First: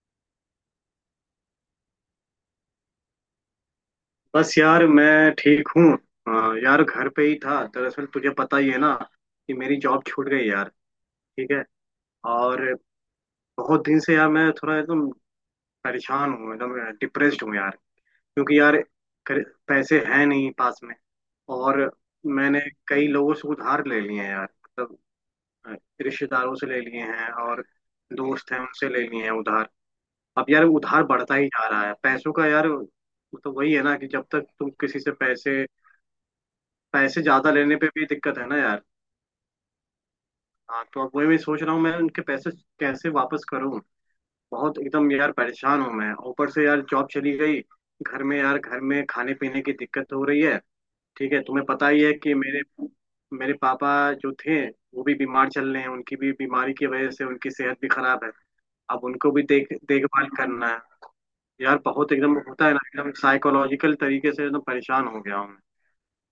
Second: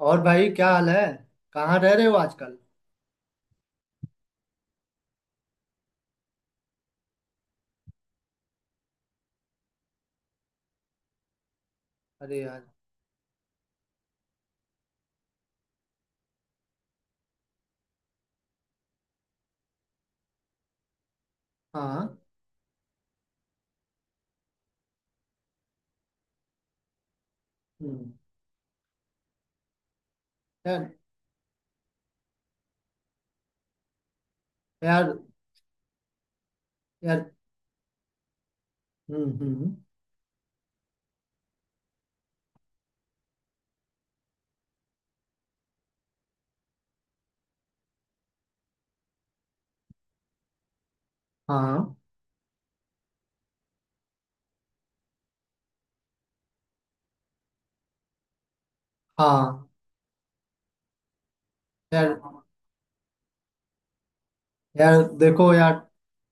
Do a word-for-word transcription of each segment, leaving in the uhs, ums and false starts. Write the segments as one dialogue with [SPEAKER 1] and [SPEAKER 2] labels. [SPEAKER 1] और भाई क्या हाल है। कहाँ रह रहे हो आजकल।
[SPEAKER 2] बस यार मैं ठीक हूँ। अ, यार घर पे ही था दरअसल, तुझे पता ही है ना कि मेरी जॉब छूट गई यार। ठीक है।
[SPEAKER 1] अरे
[SPEAKER 2] और
[SPEAKER 1] यार।
[SPEAKER 2] बहुत दिन से यार मैं थोड़ा एकदम परेशान हूँ, एकदम डिप्रेस्ड हूँ यार। क्योंकि यार कर- पैसे हैं नहीं पास में। और
[SPEAKER 1] हाँ।
[SPEAKER 2] मैंने कई लोगों से उधार ले लिए हैं यार, मतलब अ, रिश्तेदारों से ले लिए हैं, और
[SPEAKER 1] हम्म।
[SPEAKER 2] दोस्त हैं उनसे ले लिए हैं उधार। अब यार
[SPEAKER 1] यार।
[SPEAKER 2] उधार बढ़ता ही जा रहा है पैसों का, यार मतलब वही है ना कि जब तक तुम किसी से
[SPEAKER 1] यार।
[SPEAKER 2] पैसे पैसे
[SPEAKER 1] यार।
[SPEAKER 2] ज्यादा लेने पे भी दिक्कत है ना यार।
[SPEAKER 1] हम्म। हम्म।
[SPEAKER 2] हाँ, तो अब वही मैं सोच रहा हूँ, मैं उनके पैसे कैसे वापस करूँ। बहुत एकदम यार परेशान हूँ मैं, ऊपर से यार जॉब चली गई, घर में यार घर में खाने पीने की दिक्कत हो रही है। ठीक है, तुम्हें पता
[SPEAKER 1] हाँ।
[SPEAKER 2] ही है कि मेरे मेरे पापा जो थे वो भी बीमार चल रहे हैं, उनकी भी बीमारी की वजह से उनकी सेहत भी खराब है। अब उनको भी
[SPEAKER 1] हाँ।
[SPEAKER 2] देख देखभाल करना है। यार
[SPEAKER 1] यार।
[SPEAKER 2] बहुत एकदम होता है ना, एकदम साइकोलॉजिकल तरीके से एकदम
[SPEAKER 1] यार
[SPEAKER 2] परेशान हो गया हूँ
[SPEAKER 1] देखो
[SPEAKER 2] मैं।
[SPEAKER 1] यार।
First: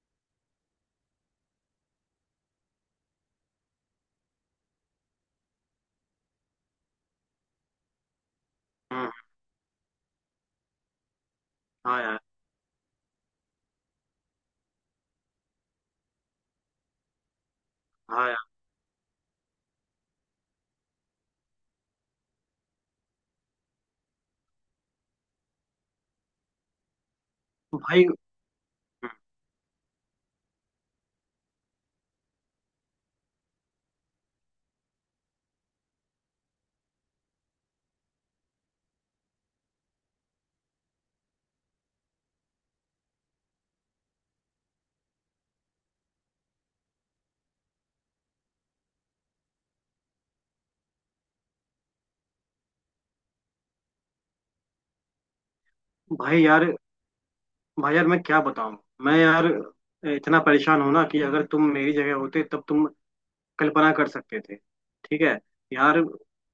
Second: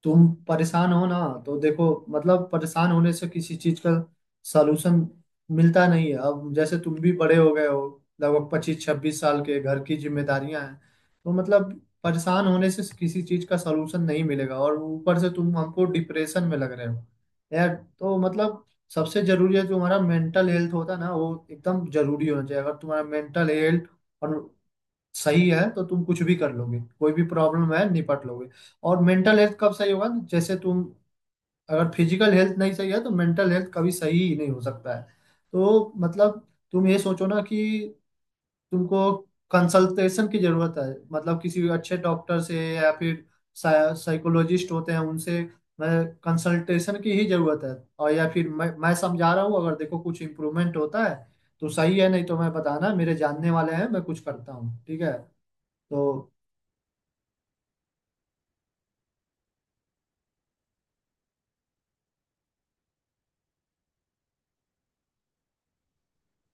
[SPEAKER 1] तुम परेशान हो ना। तो देखो मतलब परेशान होने से किसी चीज का सलूशन मिलता नहीं है। अब जैसे तुम भी बड़े हो गए हो लगभग पच्चीस
[SPEAKER 2] हम्म।
[SPEAKER 1] छब्बीस साल के, घर की जिम्मेदारियां हैं। तो मतलब
[SPEAKER 2] हाँ यार।
[SPEAKER 1] परेशान होने से किसी चीज का सलूशन नहीं मिलेगा और ऊपर से तुम हमको डिप्रेशन में लग रहे हो। यार तो
[SPEAKER 2] हाँ यार।
[SPEAKER 1] मतलब सबसे जरूरी है जो हमारा मेंटल हेल्थ होता है ना, वो एकदम जरूरी होना चाहिए। अगर तुम्हारा मेंटल हेल्थ और सही है तो तुम कुछ भी कर लोगे, कोई भी प्रॉब्लम है
[SPEAKER 2] भाई।
[SPEAKER 1] निपट लोगे। और मेंटल हेल्थ कब सही होगा, जैसे तुम अगर फिजिकल हेल्थ नहीं सही है तो मेंटल हेल्थ कभी सही ही नहीं हो सकता है। तो मतलब तुम ये सोचो ना कि तुमको कंसल्टेशन की जरूरत है। मतलब किसी भी अच्छे डॉक्टर से या फिर साइकोलॉजिस्ट होते हैं उनसे मैं कंसल्टेशन की ही जरूरत है। और या फिर मैं मैं समझा रहा हूँ, अगर देखो कुछ इम्प्रूवमेंट होता है तो सही है, नहीं तो मैं बताना, मेरे जानने वाले हैं, मैं कुछ करता हूँ। ठीक है तो।
[SPEAKER 2] भाई यार, भाई यार मैं क्या बताऊं। मैं यार इतना परेशान हूं ना कि अगर तुम मेरी जगह होते तब तुम कल्पना कर सकते थे। ठीक है यार,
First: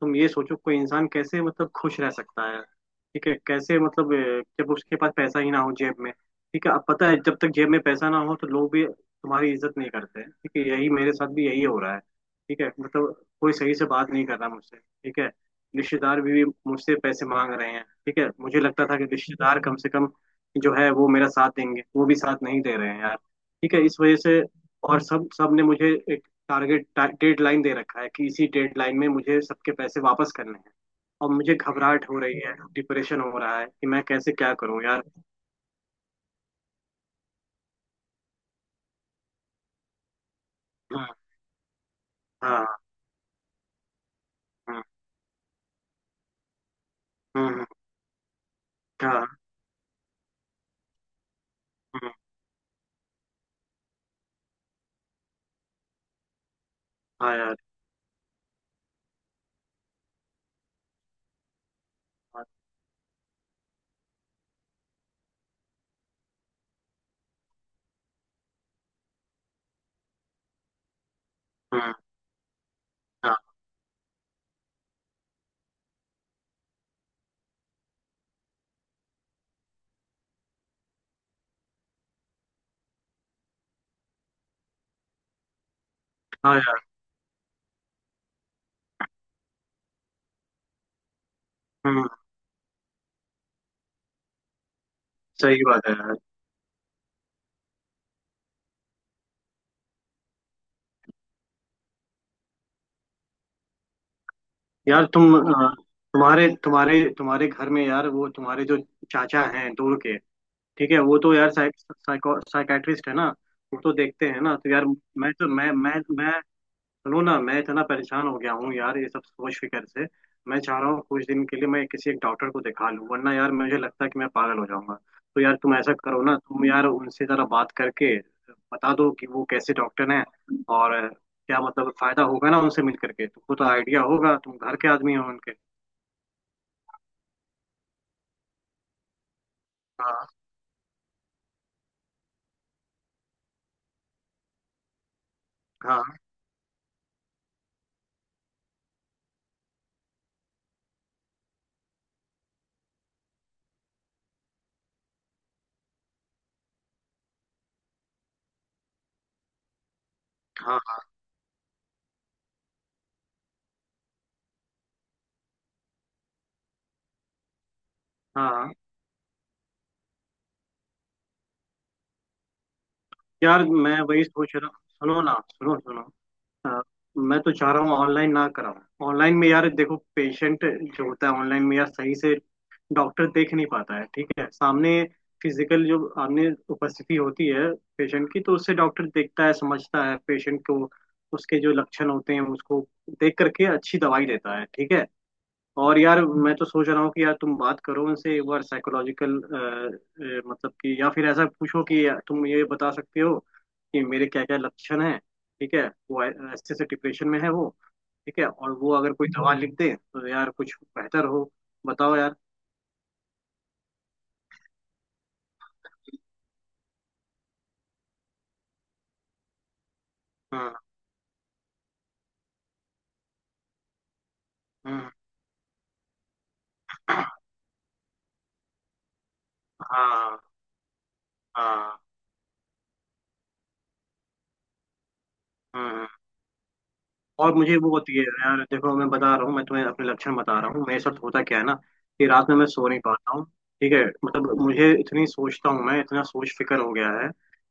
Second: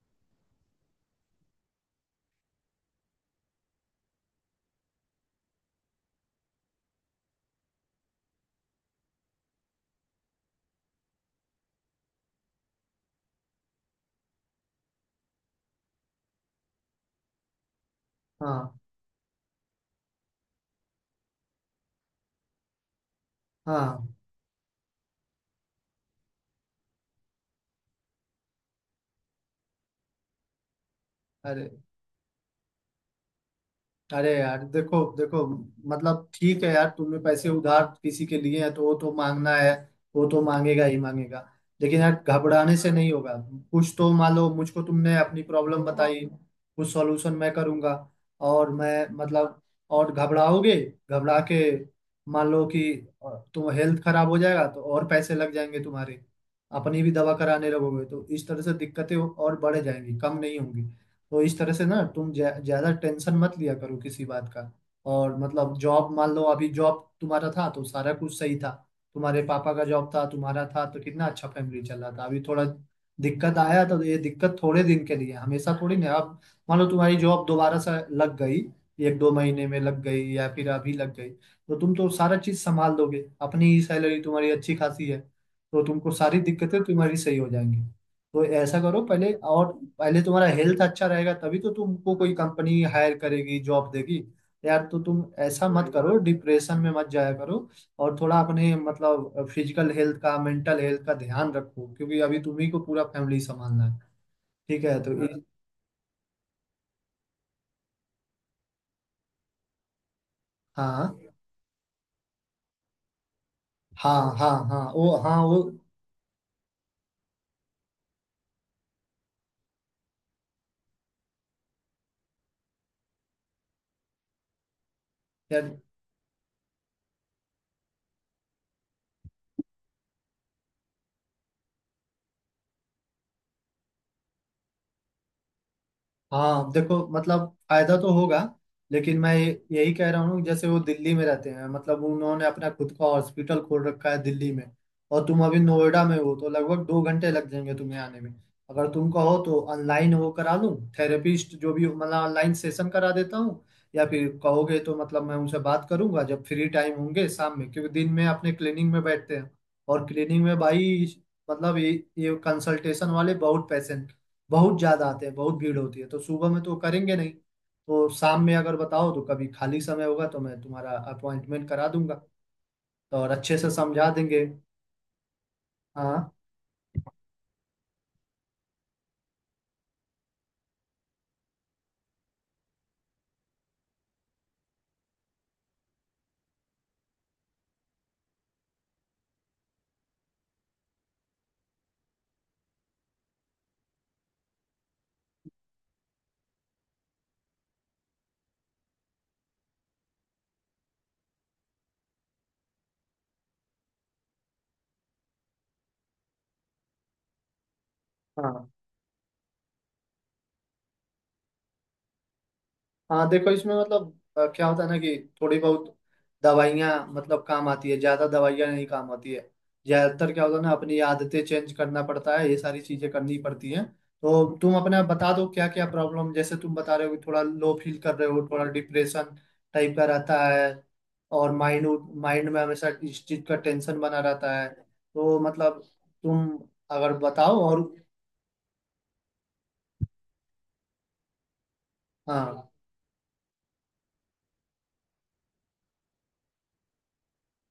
[SPEAKER 2] तुम ये सोचो कोई इंसान कैसे मतलब खुश रह सकता है। ठीक है, कैसे मतलब अ, जब उसके पास पैसा ही ना हो जेब में। ठीक है, अब पता है जब तक जेब में पैसा ना हो तो लोग भी तुम्हारी इज्जत नहीं करते। ठीक है, यही मेरे साथ भी यही हो रहा है। ठीक है, मतलब कोई सही से बात नहीं कर रहा मुझसे। ठीक है, रिश्तेदार भी, भी मुझसे पैसे मांग रहे हैं। ठीक है, मुझे
[SPEAKER 1] हाँ।
[SPEAKER 2] लगता था कि रिश्तेदार कम से कम जो है वो मेरा साथ देंगे, वो भी साथ नहीं दे रहे हैं यार। ठीक है, इस
[SPEAKER 1] हाँ।
[SPEAKER 2] वजह से। और सब सब ने मुझे टारगेट डेड लाइन दे रखा है कि इसी डेड लाइन में मुझे सबके पैसे वापस करने हैं। और मुझे
[SPEAKER 1] अरे।
[SPEAKER 2] घबराहट हो रही है, डिप्रेशन हो रहा है कि मैं
[SPEAKER 1] अरे
[SPEAKER 2] कैसे क्या
[SPEAKER 1] यार
[SPEAKER 2] करूं
[SPEAKER 1] देखो
[SPEAKER 2] यार।
[SPEAKER 1] देखो। मतलब ठीक है यार, तुमने पैसे उधार किसी के लिए हैं तो वो तो मांगना है। वो तो मांगेगा ही
[SPEAKER 2] हाँ,
[SPEAKER 1] मांगेगा। लेकिन यार
[SPEAKER 2] हाँ,
[SPEAKER 1] घबराने से नहीं होगा। कुछ तो मान लो, मुझको
[SPEAKER 2] हाँ,
[SPEAKER 1] तुमने अपनी प्रॉब्लम बताई, कुछ सॉल्यूशन मैं
[SPEAKER 2] हाँ,
[SPEAKER 1] करूंगा। और मैं
[SPEAKER 2] हाँ,
[SPEAKER 1] मतलब और घबराओगे, घबरा के
[SPEAKER 2] हाँ,
[SPEAKER 1] मान लो कि अ, तुम हेल्थ खराब हो जाएगा तो और पैसे लग जाएंगे तुम्हारे। अपनी भी दवा
[SPEAKER 2] हाँ यार।
[SPEAKER 1] कराने लगोगे तो इस तरह से दिक्कतें और बढ़ जाएंगी, कम नहीं होंगी। तो इस तरह से ना, तुम
[SPEAKER 2] हाँ।
[SPEAKER 1] ज्या- ज्यादा टेंशन मत लिया करो किसी बात का। और मतलब जॉब मान लो, अभी जॉब तुम्हारा था तो सारा कुछ सही था। तुम्हारे पापा का जॉब था, तुम्हारा था तो कितना अच्छा फैमिली
[SPEAKER 2] हम्म,
[SPEAKER 1] चल रहा था। अभी थोड़ा
[SPEAKER 2] हाँ।
[SPEAKER 1] दिक्कत आया तो ये दिक्कत थोड़े दिन के लिए है, हमेशा थोड़ी ना। अब मान लो तुम्हारी जॉब दोबारा से लग गई, एक दो महीने में लग गई या फिर अभी लग गई, तो तुम तो सारा चीज संभाल दोगे। अपनी ही सैलरी तुम्हारी अच्छी खासी है तो तुमको सारी
[SPEAKER 2] हाँ यार।
[SPEAKER 1] दिक्कतें तुम्हारी सही हो जाएंगी। तो ऐसा करो, पहले और पहले तुम्हारा हेल्थ अच्छा रहेगा तभी तो
[SPEAKER 2] हम्म।
[SPEAKER 1] तुमको कोई कंपनी हायर करेगी, जॉब देगी। यार तो तुम
[SPEAKER 2] सही
[SPEAKER 1] ऐसा मत
[SPEAKER 2] बात
[SPEAKER 1] हम्म
[SPEAKER 2] है यार।
[SPEAKER 1] करो, डिप्रेशन में मत जाया करो। और थोड़ा अपने मतलब फिजिकल हेल्थ का, मेंटल हेल्थ का ध्यान रखो, क्योंकि अभी तुम्ही को पूरा फैमिली संभालना है। ठीक है
[SPEAKER 2] यार
[SPEAKER 1] तो।
[SPEAKER 2] तुम अ, तुम्हारे तुम्हारे तुम्हारे घर में यार, वो तुम्हारे जो चाचा हैं दूर के, ठीक है,
[SPEAKER 1] हाँ
[SPEAKER 2] वो
[SPEAKER 1] इस,
[SPEAKER 2] तो यार साइको साइकाट्रिस्ट है ना, वो तो
[SPEAKER 1] हाँ
[SPEAKER 2] देखते
[SPEAKER 1] हाँ
[SPEAKER 2] हैं ना,
[SPEAKER 1] हाँ
[SPEAKER 2] तो
[SPEAKER 1] हाँ
[SPEAKER 2] यार
[SPEAKER 1] वो,
[SPEAKER 2] मैं
[SPEAKER 1] हाँ
[SPEAKER 2] तो
[SPEAKER 1] वो।
[SPEAKER 2] मैं मैं मैं सुनो ना, मैं इतना परेशान हो गया हूँ यार ये सब सोच फिकर से। मैं चाह रहा हूँ कुछ दिन के लिए मैं किसी एक डॉक्टर को दिखा लूँ, वरना यार मुझे लगता है कि मैं पागल हो जाऊंगा। तो यार
[SPEAKER 1] यार,
[SPEAKER 2] तुम ऐसा करो ना, तुम यार उनसे जरा बात करके बता दो कि वो कैसे डॉक्टर हैं और क्या मतलब फायदा होगा ना उनसे मिल करके, तुमको तो आइडिया होगा, तुम घर के आदमी हो उनके।
[SPEAKER 1] हाँ देखो मतलब फायदा तो होगा, लेकिन मैं ये- यही कह रहा
[SPEAKER 2] हाँ,
[SPEAKER 1] हूँ। जैसे वो दिल्ली में रहते हैं, मतलब उन्होंने अपना खुद का हॉस्पिटल खोल रखा है दिल्ली में। और तुम अभी नोएडा में
[SPEAKER 2] हाँ,
[SPEAKER 1] हो तो लगभग दो घंटे लग जाएंगे तुम्हें आने में। अगर तुम कहो तो ऑनलाइन वो करा लूँ, थेरेपिस्ट जो भी हो, मतलब ऑनलाइन सेशन करा देता हूँ। या फिर कहोगे तो मतलब मैं उनसे बात करूंगा जब फ्री टाइम होंगे शाम में, क्योंकि दिन में अपने क्लिनिक में बैठते हैं। और क्लिनिक में
[SPEAKER 2] हाँ।
[SPEAKER 1] भाई, मतलब ये ये कंसल्टेशन वाले बहुत पैसे, बहुत ज्यादा आते हैं, बहुत भीड़ होती है, तो सुबह में तो करेंगे नहीं। तो शाम में
[SPEAKER 2] हाँ
[SPEAKER 1] अगर बताओ तो कभी खाली समय होगा तो मैं तुम्हारा अपॉइंटमेंट करा दूंगा, तो और अच्छे
[SPEAKER 2] यार
[SPEAKER 1] से
[SPEAKER 2] मैं
[SPEAKER 1] समझा
[SPEAKER 2] वही
[SPEAKER 1] देंगे।
[SPEAKER 2] सोच रहा। सुनो ना, सुनो सुनो।
[SPEAKER 1] हाँ।
[SPEAKER 2] हाँ, मैं तो चाह रहा हूँ ऑनलाइन ना कराऊं। ऑनलाइन में यार देखो पेशेंट जो होता है, ऑनलाइन में यार सही से डॉक्टर देख नहीं पाता है। ठीक है, सामने फिजिकल जो सामने उपस्थिति होती है पेशेंट की, तो उससे डॉक्टर देखता है, समझता है पेशेंट को, उसके जो लक्षण होते हैं उसको देख करके अच्छी दवाई देता है। ठीक है। और यार मैं तो सोच रहा हूँ कि यार तुम बात करो उनसे एक बार, साइकोलॉजिकल मतलब कि, या फिर ऐसा पूछो कि यार तुम ये बता सकते हो कि मेरे क्या क्या लक्षण हैं। ठीक है, वो ऐ- ऐसे से डिप्रेशन में है वो। ठीक है,
[SPEAKER 1] हाँ।
[SPEAKER 2] और वो अगर कोई दवा लिख दे तो यार कुछ बेहतर हो। बताओ यार।
[SPEAKER 1] हाँ देखो इसमें मतलब अ, क्या होता है ना कि थोड़ी बहुत दवाइयाँ मतलब काम आती है, ज़्यादा दवाइयाँ नहीं काम आती है। ज़्यादातर क्या होता है ना,
[SPEAKER 2] हाँ,
[SPEAKER 1] अपनी आदतें चेंज करना पड़ता है, ये सारी चीज़ें करनी पड़ती हैं। तो तुम अपना
[SPEAKER 2] हाँ,
[SPEAKER 1] बता दो क्या क्या प्रॉब्लम, जैसे तुम बता रहे हो कि थोड़ा लो फील कर रहे हो, थोड़ा डिप्रेशन टाइप का
[SPEAKER 2] हाँ,
[SPEAKER 1] रहता है। और माइंड
[SPEAKER 2] हाँ,
[SPEAKER 1] माइंड में हमेशा इस चीज़ का टेंशन बना रहता है तो मतलब
[SPEAKER 2] हाँ।
[SPEAKER 1] तुम अगर
[SPEAKER 2] और
[SPEAKER 1] बताओ
[SPEAKER 2] मुझे
[SPEAKER 1] और।
[SPEAKER 2] वो होती है यार, देखो मैं बता रहा हूँ, मैं तुम्हें अपने लक्षण बता रहा हूँ, मेरे साथ होता क्या है ना कि रात में मैं
[SPEAKER 1] हाँ।
[SPEAKER 2] सो नहीं पाता हूँ। ठीक है, मतलब मुझे इतनी सोचता हूँ, मैं इतना सोच फिकर हो गया है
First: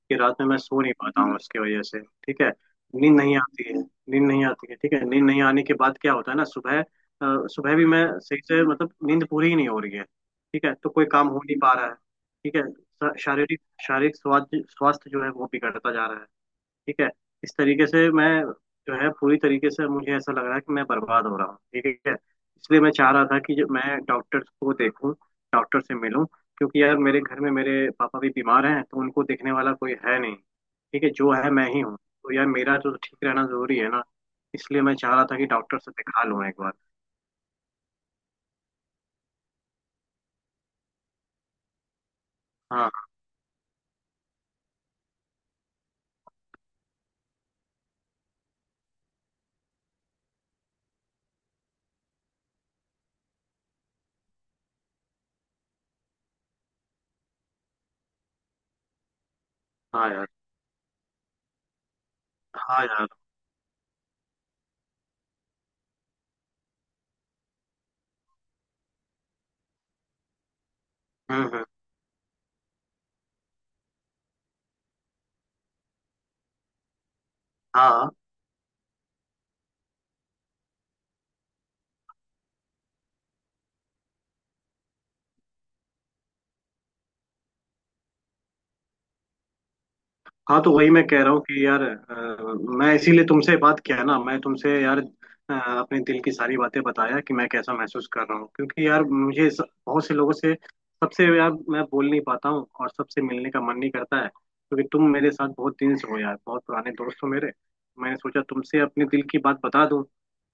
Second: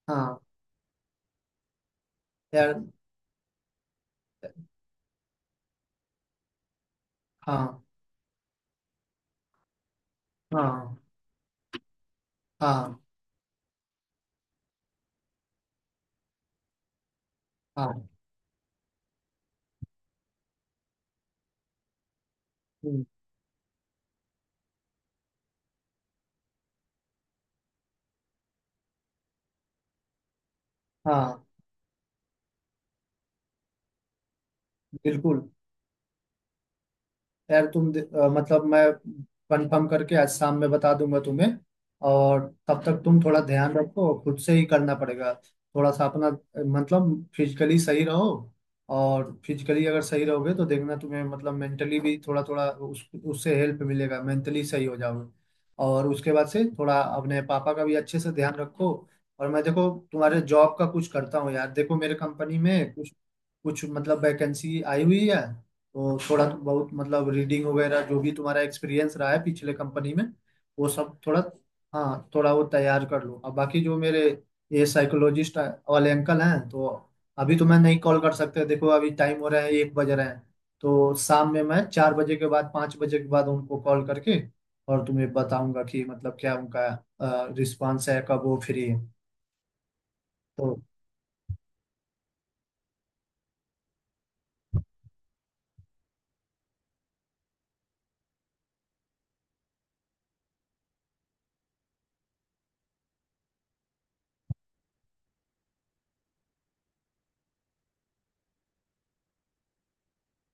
[SPEAKER 2] कि रात
[SPEAKER 1] हाँ
[SPEAKER 2] में मैं सो नहीं पाता हूँ इसकी वजह से। ठीक है,
[SPEAKER 1] यार।
[SPEAKER 2] नींद नहीं आती है, नींद नहीं आती है। ठीक है, नींद नहीं आने के बाद क्या होता है ना, सुबह अ, सुबह
[SPEAKER 1] हाँ
[SPEAKER 2] भी मैं सही से मतलब नींद पूरी ही नहीं हो रही है। ठीक है, तो
[SPEAKER 1] हाँ
[SPEAKER 2] कोई काम हो नहीं पा रहा है। ठीक है।
[SPEAKER 1] हाँ
[SPEAKER 2] श- शारीरिक शारीरिक स्वास्थ्य स्वास्थ्य जो है वो बिगड़ता जा रहा है। ठीक है, इस तरीके से
[SPEAKER 1] हाँ।
[SPEAKER 2] मैं जो है पूरी तरीके से मुझे ऐसा लग रहा है कि मैं बर्बाद हो रहा हूँ। ठीक है, इसलिए मैं चाह रहा था कि जो मैं डॉक्टर को देखूं, डॉक्टर से मिलूं, क्योंकि यार मेरे घर में मेरे पापा भी बीमार हैं तो उनको देखने वाला कोई है नहीं। ठीक है, जो
[SPEAKER 1] हाँ
[SPEAKER 2] है मैं ही हूँ, तो यार मेरा तो ठीक रहना जरूरी है ना। इसलिए मैं चाह रहा था
[SPEAKER 1] बिल्कुल।
[SPEAKER 2] कि डॉक्टर से दिखा लूं एक बार।
[SPEAKER 1] यार तुम दे- अ, मतलब मैं कंफर्म करके आज शाम में बता दूंगा तुम्हें। और तब
[SPEAKER 2] हाँ।
[SPEAKER 1] तक तुम थोड़ा ध्यान रखो, खुद से ही करना पड़ेगा थोड़ा सा अपना, अ, मतलब फिजिकली सही रहो। और फिजिकली अगर सही रहोगे तो देखना तुम्हें मतलब मेंटली भी थोड़ा थोड़ा उस उससे हेल्प मिलेगा, मेंटली सही हो जाओगे। और उसके बाद से थोड़ा अपने पापा का भी अच्छे से ध्यान रखो। और मैं देखो
[SPEAKER 2] हाँ यार,
[SPEAKER 1] तुम्हारे जॉब का कुछ करता हूँ, यार देखो मेरे कंपनी
[SPEAKER 2] हाँ
[SPEAKER 1] में
[SPEAKER 2] यार।
[SPEAKER 1] कुछ कुछ मतलब वैकेंसी आई हुई है। तो थोड़ा तो बहुत मतलब रीडिंग वगैरह जो भी तुम्हारा एक्सपीरियंस रहा है पिछले कंपनी में, वो सब थोड़ा,
[SPEAKER 2] हम्म, हम्म,
[SPEAKER 1] हाँ थोड़ा वो तैयार कर लो। अब बाकी जो मेरे ये साइकोलॉजिस्ट वाले अंकल हैं तो अभी तो मैं नहीं
[SPEAKER 2] हाँ।
[SPEAKER 1] कॉल कर सकते, देखो अभी टाइम हो रहा है, एक बज रहे हैं। तो शाम में मैं चार बजे के बाद, पाँच बजे के बाद उनको कॉल करके और तुम्हें बताऊंगा कि मतलब क्या उनका रिस्पांस है, कब वो फ्री है।
[SPEAKER 2] हाँ, तो
[SPEAKER 1] तो
[SPEAKER 2] वही मैं कह रहा हूँ कि यार अ, मैं इसीलिए तुमसे बात किया ना, मैं तुमसे यार अ, अपने दिल की सारी बातें बताया कि मैं कैसा महसूस कर रहा हूँ, क्योंकि यार मुझे स- बहुत से लोगों से, सबसे यार मैं बोल नहीं पाता हूँ और सबसे मिलने का मन नहीं करता है, क्योंकि तुम मेरे साथ बहुत दिन से हो यार, बहुत पुराने दोस्त हो मेरे। मैंने सोचा तुमसे अपने दिल की बात बता दूँ।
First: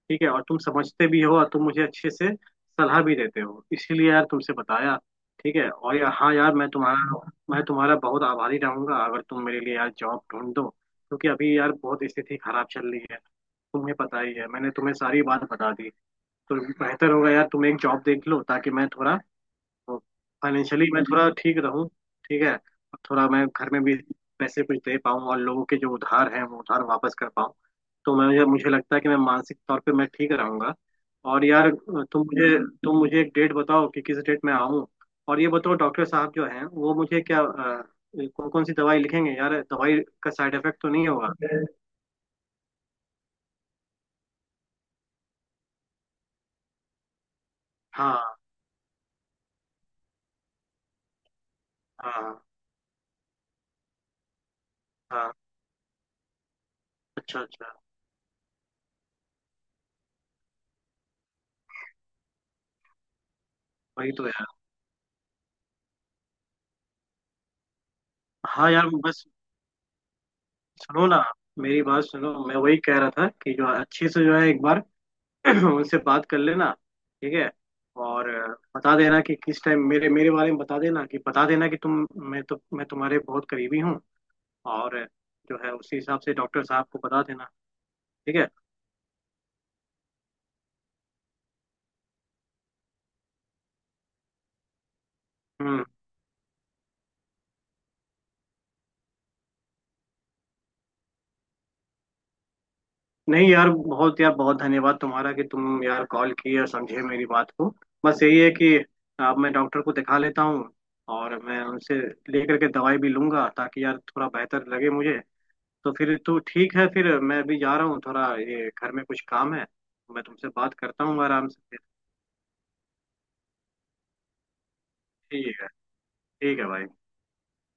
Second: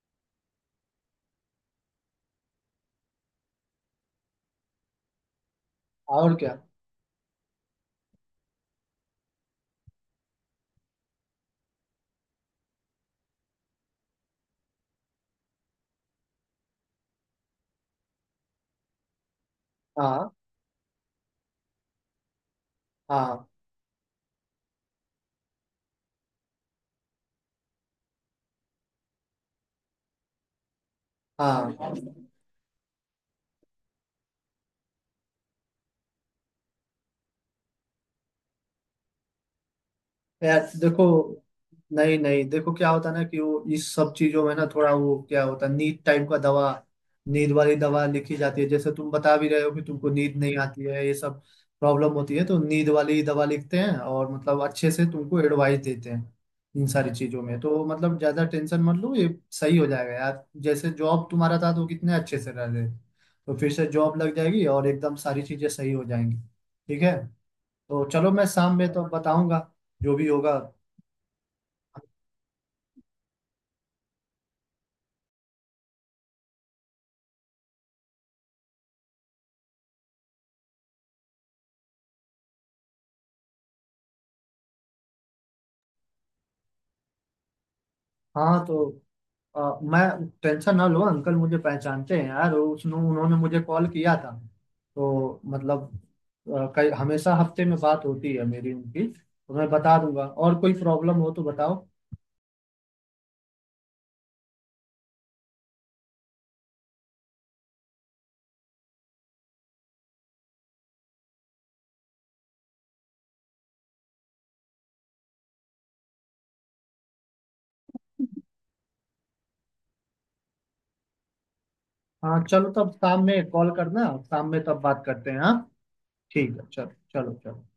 [SPEAKER 2] ठीक है, और तुम समझते भी हो और तुम मुझे अच्छे से सलाह भी देते हो, इसीलिए यार तुमसे बताया। ठीक है, और यार हाँ
[SPEAKER 1] और
[SPEAKER 2] यार
[SPEAKER 1] क्या।
[SPEAKER 2] मैं तुम्हारा मैं तुम्हारा बहुत आभारी रहूंगा अगर तुम मेरे लिए यार जॉब ढूंढ दो, क्योंकि अभी यार बहुत स्थिति खराब चल रही है। तुम्हें पता ही है, मैंने तुम्हें सारी बात बता दी। तो बेहतर होगा यार तुम एक जॉब देख लो ताकि मैं थोड़ा
[SPEAKER 1] हाँ।
[SPEAKER 2] फाइनेंशियली मैं थोड़ा ठीक रहूं। ठीक है, और थोड़ा
[SPEAKER 1] हाँ।
[SPEAKER 2] मैं घर में भी पैसे कुछ दे पाऊं और लोगों के जो उधार हैं वो उधार वापस कर पाऊं। तो मैं मुझे मुझे लगता है कि मैं मानसिक तौर पे मैं ठीक रहूंगा। और यार
[SPEAKER 1] हाँ
[SPEAKER 2] तुम मुझे तुम मुझे एक डेट बताओ कि किस डेट में आऊं। और ये बताओ डॉक्टर साहब जो हैं वो मुझे क्या कौन कौन सी दवाई लिखेंगे यार, दवाई का साइड
[SPEAKER 1] यार
[SPEAKER 2] इफेक्ट तो
[SPEAKER 1] देखो,
[SPEAKER 2] नहीं होगा।
[SPEAKER 1] नहीं नहीं देखो क्या होता है ना कि वो इस सब चीजों में ना थोड़ा वो क्या होता है, नींद टाइप का दवा, नींद वाली दवा
[SPEAKER 2] हाँ,
[SPEAKER 1] लिखी जाती है। जैसे तुम बता भी रहे हो कि तुमको नींद नहीं आती है, ये सब प्रॉब्लम
[SPEAKER 2] हाँ,
[SPEAKER 1] होती
[SPEAKER 2] हाँ।
[SPEAKER 1] है, तो नींद वाली दवा लिखते हैं और मतलब अच्छे से
[SPEAKER 2] हाँ।
[SPEAKER 1] तुमको एडवाइस देते हैं। इन सारी
[SPEAKER 2] अच्छा,
[SPEAKER 1] चीजों में
[SPEAKER 2] अच्छा।
[SPEAKER 1] तो मतलब ज्यादा टेंशन मत लो, ये सही हो जाएगा यार। जैसे जॉब तुम्हारा था तो कितने अच्छे से रह रहे, तो फिर से
[SPEAKER 2] वही
[SPEAKER 1] जॉब
[SPEAKER 2] तो
[SPEAKER 1] लग
[SPEAKER 2] यार।
[SPEAKER 1] जाएगी और एकदम सारी चीजें सही हो जाएंगी। ठीक है, तो चलो मैं
[SPEAKER 2] हाँ
[SPEAKER 1] शाम
[SPEAKER 2] यार,
[SPEAKER 1] में तो
[SPEAKER 2] बस
[SPEAKER 1] बताऊंगा जो भी होगा।
[SPEAKER 2] सुनो ना, मेरी बात सुनो, मैं वही कह रहा था कि जो अच्छे से जो है एक बार उनसे बात कर लेना। ठीक है, और अ, बता देना कि किस टाइम मेरे मेरे बारे में बता देना, कि बता देना कि तुम मैं तो मैं तुम्हारे बहुत करीबी हूँ। और अ, जो है उसी हिसाब से डॉक्टर साहब को बता देना। ठीक है।
[SPEAKER 1] हाँ तो अ, मैं टेंशन ना लो, अंकल मुझे पहचानते हैं यार, उसने उन्होंने मुझे कॉल किया था। तो मतलब
[SPEAKER 2] हम्म।
[SPEAKER 1] अ, कई, हमेशा हफ्ते में बात होती है मेरी उनकी, तो मैं बता दूंगा, और कोई प्रॉब्लम हो तो बताओ।
[SPEAKER 2] नहीं यार, बहुत यार बहुत धन्यवाद तुम्हारा कि तुम यार कॉल किए और समझे मेरी बात को। बस यही है कि अब मैं डॉक्टर को दिखा लेता हूँ, और मैं उनसे लेकर के दवाई भी लूंगा ताकि यार थोड़ा बेहतर लगे मुझे। तो फिर तो ठीक है, फिर मैं अभी जा रहा हूँ थोड़ा, ये घर में कुछ काम है तो मैं तुमसे बात करता हूँ आराम से फिर।
[SPEAKER 1] हाँ चलो, तब शाम में कॉल करना, शाम में तब बात करते हैं। हाँ।
[SPEAKER 2] ठीक है।
[SPEAKER 1] ठीक
[SPEAKER 2] ठीक है
[SPEAKER 1] है
[SPEAKER 2] भाई।
[SPEAKER 1] चलो चलो चलो।